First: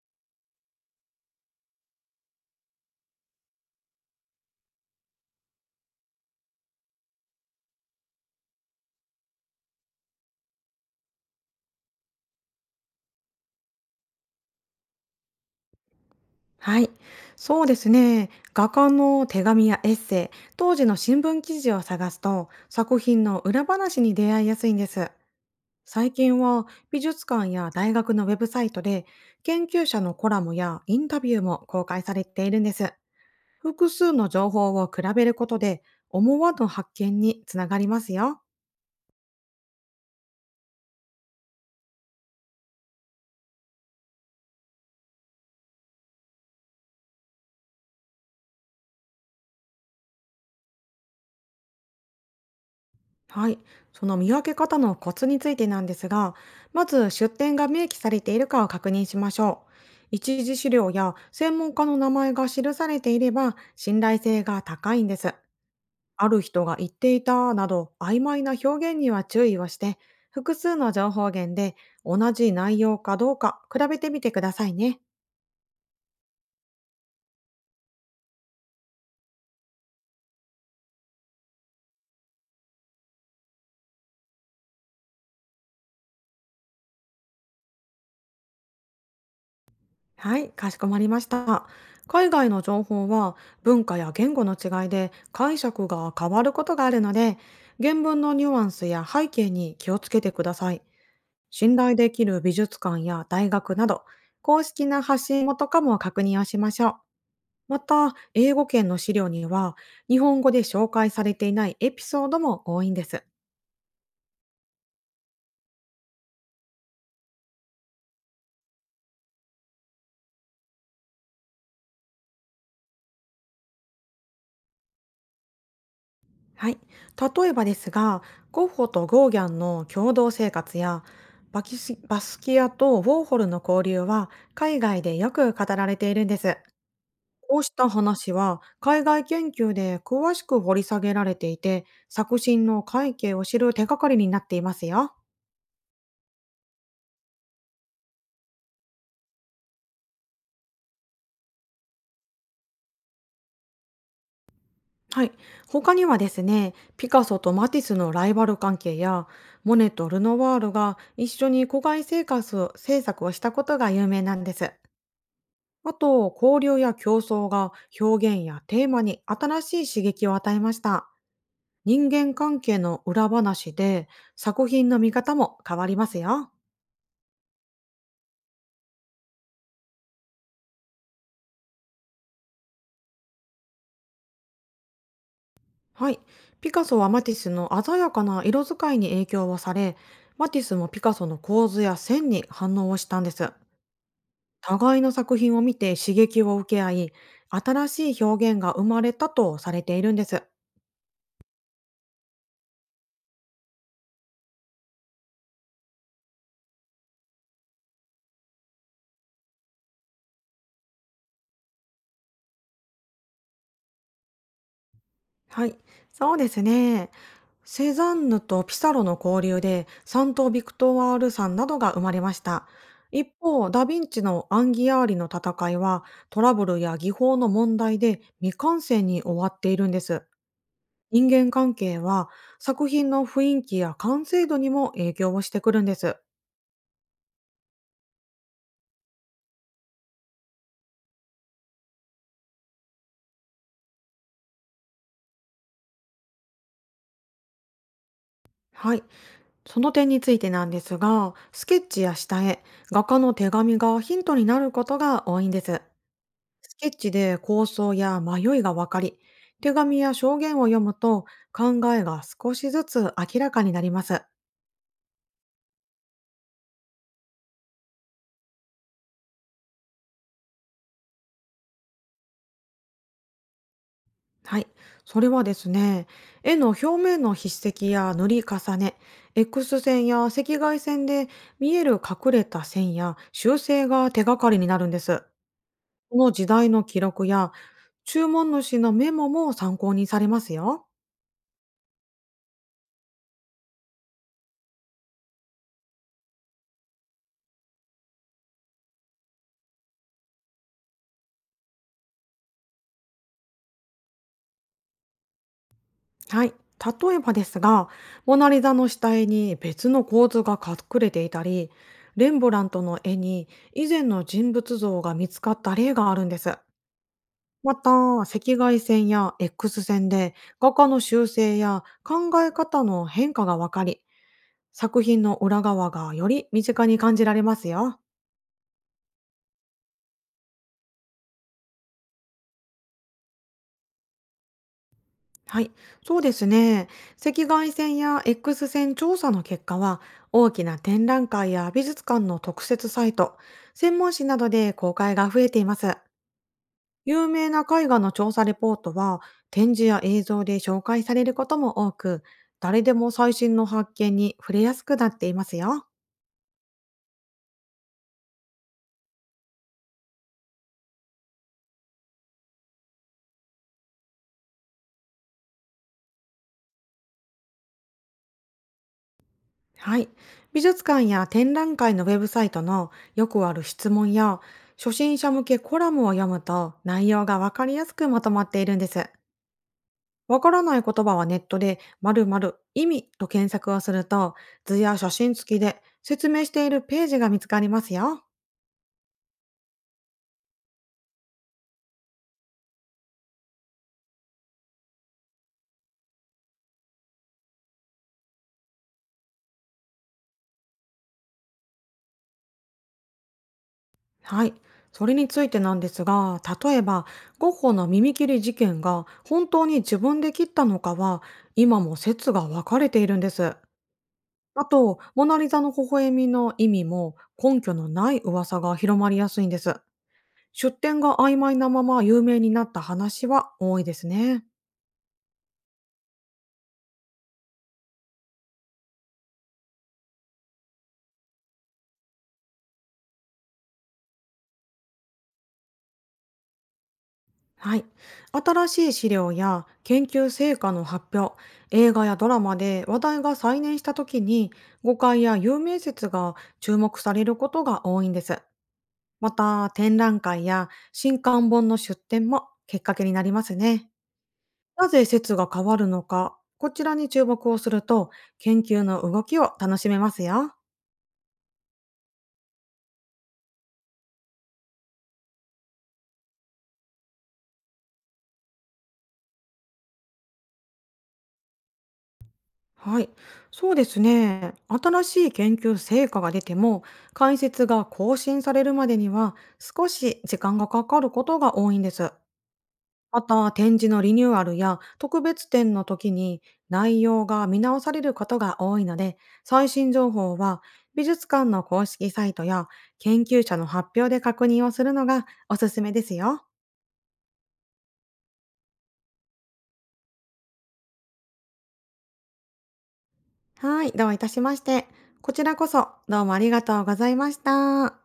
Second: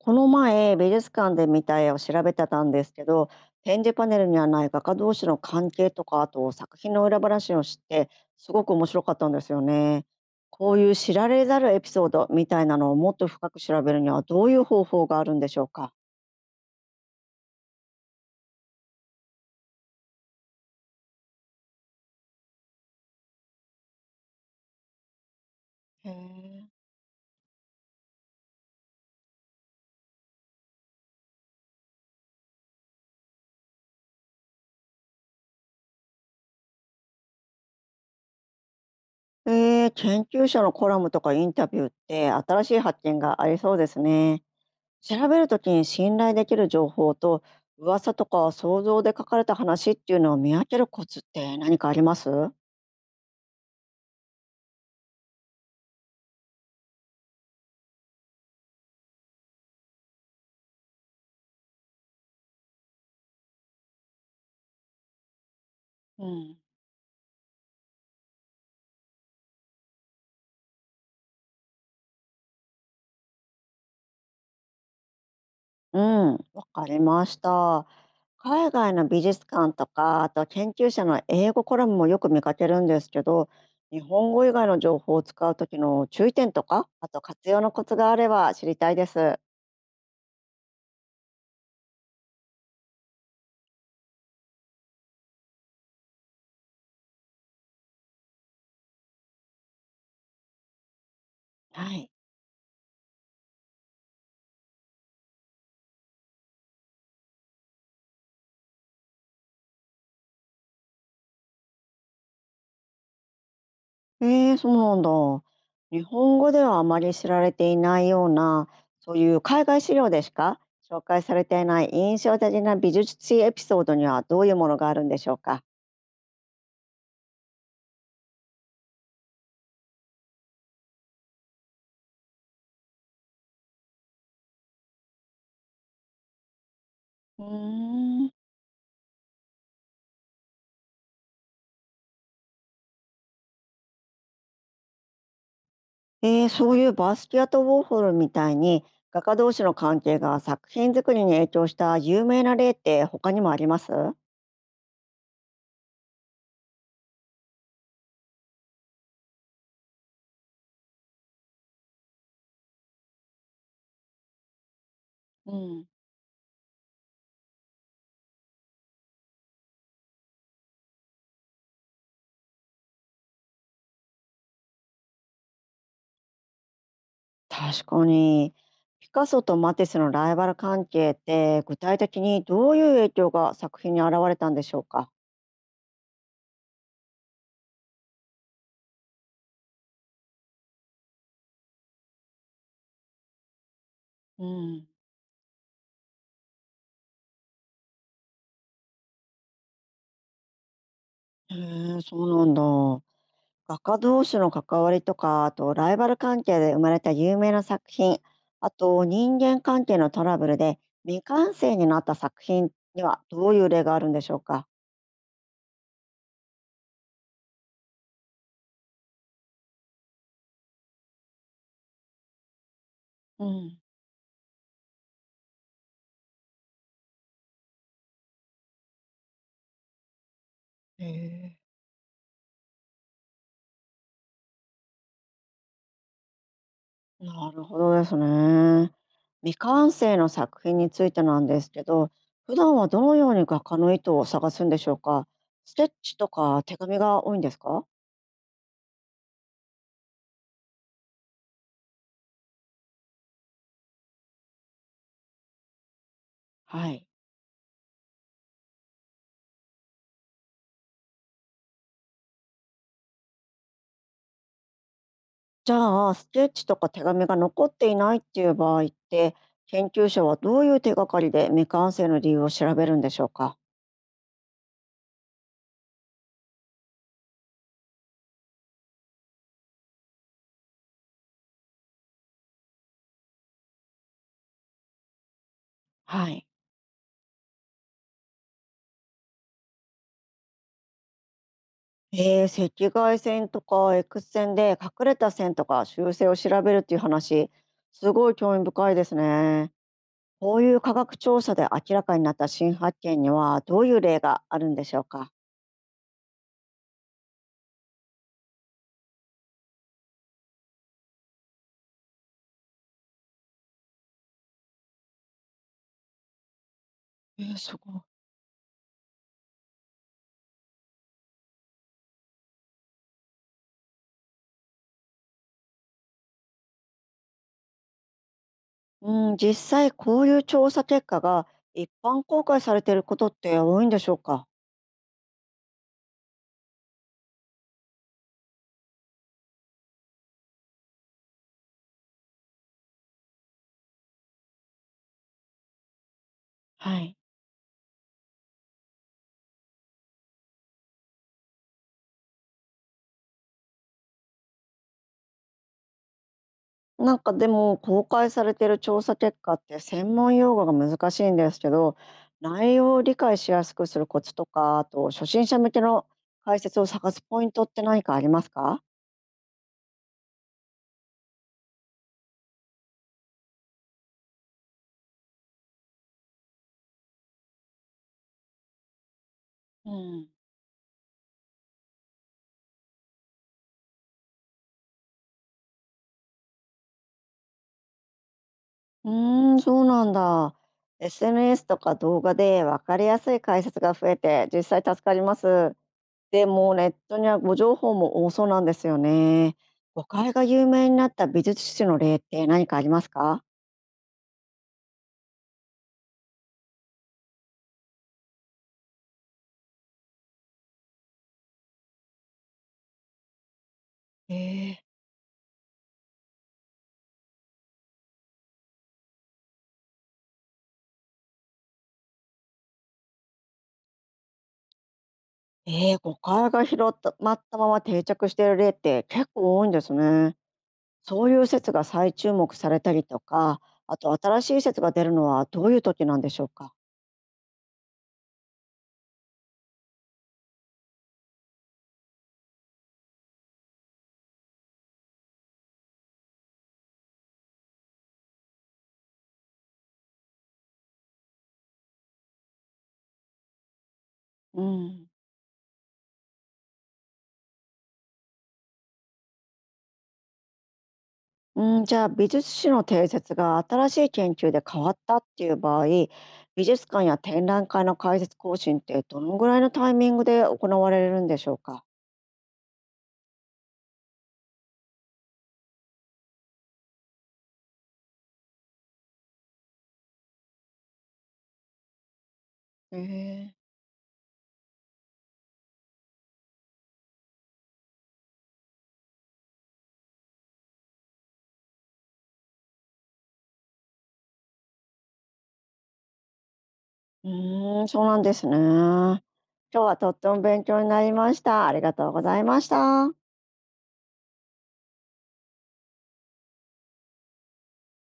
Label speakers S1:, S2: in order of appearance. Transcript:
S1: この前、美術館で見た絵を調べてたんですけど、展示パネルにはない画家同士の関係とか、あと作品の裏話を知って、すごく面白かったんですよね。こういう知られざるエピソードみたいなのをもっと深く調べるにはどういう方法があるんでしょうか。
S2: はい、そうですね。画家の手紙やエッセイ、当時の新聞記事を探すと、作品の裏話に出会いやすいんです。最近は美術館や大学のウェブサイトで研究者のコラムやインタビューも公開されているんです。複数の情報を比べることで思わぬ発見につながりますよ。
S1: 研究者のコラムとかインタビューって新しい発見がありそうですね。調べるときに信頼できる情報と噂とか想像で書かれた話っていうのを見分けるコツって何かあります？
S2: はい、その見分け方のコツについてなんですが、まず出典が明記されているかを確認しましょう。一次資料や専門家の名前が記されていれば信頼性が高いんです。
S1: う
S2: ある
S1: ん。
S2: 人が言っていたなど曖昧な表現には注意をして、複数の情報源で同じ内容かどうか比べてみてくださいね。
S1: うん、わかりました。海外の美術館とか、あと研究者の英語コラムもよく見かけるんですけど、日本語以外の情報を使う時の注意点とか、あと活用のコツがあれば知りたいです。
S2: はい、かしこまりました。海外の情報は文化や言語の違いで解釈が変わることがあるので、原文のニュアンスや背景に気をつけてください。信
S1: は
S2: 頼
S1: い。
S2: できる美術館や大学など、公式な発信元かも確認をしましょう。また、英語圏の資料には、日本語で紹介されていないエピソードも多いんです。
S1: そうなんだ。日本語ではあまり知られていないような、そういう海外資料でしか紹介されていない印象的な美術史エピソードにはどういうものがあるんでしょうか。
S2: はい。例えばですが、ゴッホとゴーギャンの共同生活や、バキスバスキアとウォーホルの交流は海外でよく語られているんです。
S1: う
S2: こうした
S1: ーん。
S2: 話は海外研究で詳しく掘り下げられていて、作品の背景を知る手がかりになっていますよ。
S1: そういうバスキアとウォーホルみたいに画家同士の関係が作品作りに影響した有名な例って他にもあります？
S2: はい。他にはですね、ピカソとマティスのライバル関係や、モネとルノワールが一緒に古外生活を制作をしたことが有名なんです。
S1: うん。
S2: あと、交流や競争が表現やテーマに新しい刺激を与えました。人間関係の裏話で作品の見方も変わりますよ。
S1: 確かにピカソとマティスのライバル関係って具体的にどういう影響が作品に現れたんでしょうか？
S2: はい。ピカソはマティスの鮮やかな色使いに影響をされ、マティスもピカソの構図や線に反応をしたんです。
S1: うん。
S2: 互いの作品を見て刺激を受け合い、新しい表現が生まれたとされているんです。
S1: へえ、そうなんだ。画家同士の関わりとか、あとライバル関係で生まれた有名な作品、あと人間関係のトラブルで未完成になった作品にはどういう例があるんでしょうか。
S2: はい、そうですね。セザンヌとピサロの交流で、サント・ビクトワール山などが生まれました。一
S1: う
S2: 方、
S1: ん。
S2: ダ・ヴィンチのアンギアーリの戦いは、トラブルや技法の問題で未完成に終わっているんです。人間
S1: え、
S2: 関係は、作品の雰囲気や完成度にも影響をしてくるんです。
S1: なるほどですね。未完成の作品についてなんですけど、普段はどのように画家の意図を探すんでしょうか。ステッチとか手紙が多いんですか？
S2: はい、その点についてなんですが、スケッチや下絵、画家の手紙がヒントになることが多いんです。スケ
S1: は
S2: ッ
S1: い。
S2: チで構想や迷いが分かり、手紙や証言を読むと考えが少しずつ明らかになります。
S1: じゃあスケッチとか手紙が残っていないっていう場合って研究者はどういう手がかりで未完成の理由を調べるんでしょうか？
S2: はい。それはですね、絵の表面の筆跡や塗り重ね、X 線や赤外線で見える隠れた線や修正が手がかりになるんです。こ
S1: は
S2: の
S1: い。
S2: 時代の記録や注文主のメモも参考にされますよ。
S1: 赤外線とか X 線で隠れた線とか修正を調べるっていう話、すごい興味深いですね。こういう科学調査で明らかになった新発見にはどういう例があるんでしょうか？
S2: はい。例えばですが、モナリザの下絵に別の構図が隠れていたり、レンブラントの絵に以前の人物像が見つかった例があるんです。ま
S1: すごい。
S2: た、赤外線や X 線で画家の修正や考え方の変化がわかり、作品の裏側がより身近に感じられますよ。
S1: うん、実際こういう調査結果が一般公開されていることって多いんでしょうか？
S2: はい、そうですね。赤外線や X 線調査の結果は、大きな展覧会や美術館の特設サイト、専門誌などで公開が増えています。
S1: はい。
S2: 有名な絵画の調査レポートは、展示や映像で紹介されることも多く、誰でも最新の発見に触れやすくなっていますよ。
S1: なんかでも、公開されてる調査結果って専門用語が難しいんですけど、内容を理解しやすくするコツとか、あと初心者向けの解説を探すポイントって何かありますか？
S2: はい。美術館や展覧会のウェブサイトのよくある質問や、初心者向けコラムを読むと内容がわかりやすくまとまっているんです。
S1: うん。
S2: わからない言葉はネットで〇〇意味と検索をすると図や写真付きで説明しているページが見つかりますよ。
S1: うーん、そうなんだ。SNS とか動画で分かりやすい解説が増えて実際助かります。でもネットには誤情報も多そうなんですよね。誤解が有名になった美術史の例って何かありますか？
S2: はい。それについてなんですが、例えばゴッホの耳切り事件が本当に自分で切ったのかは今も説が分かれているんです。
S1: え
S2: あ
S1: え。
S2: と、モナリザの微笑みの意味も根拠のない噂が広まりやすいんです。出典が曖昧なまま有名になった話は多いですね。
S1: ええ、誤解が広たまったまま定着している例って結構多いんですね。そういう説が再注目されたりとか、あと新しい説が出るのはどういう時なんでしょうか。
S2: はい。新しい資料や研究成果の発表、映画やドラマで話題が再燃した時に誤解や有名説が注目されることが多いんです。また、展覧会や新刊本の出展もきっかけになりますね。
S1: う
S2: なぜ
S1: ん。
S2: 説が変わるのか、こちらに注目をすると研究の動きを楽しめますよ。
S1: うん、じゃあ美術史の定説が新しい研究で変わったっていう場合、美術館や展覧会の開設更新ってどのぐらいのタイミングで行われるんでしょうか。
S2: はい、そうですね。新しい研究成果が出ても、解説が更新されるまでには少し時間がかかることが多いんです。ま
S1: え
S2: た、
S1: え。
S2: 展示のリニューアルや特別展の時に内容が見直されることが多いので、最新情報は美術館の公式サイトや研究者の発表で確認をするのがおすすめですよ。
S1: うーん、そうなんですね。今日はとっても勉強になりました。ありがとうございました。
S2: はい、どういたしまして。こちらこそどうもありがとうございました。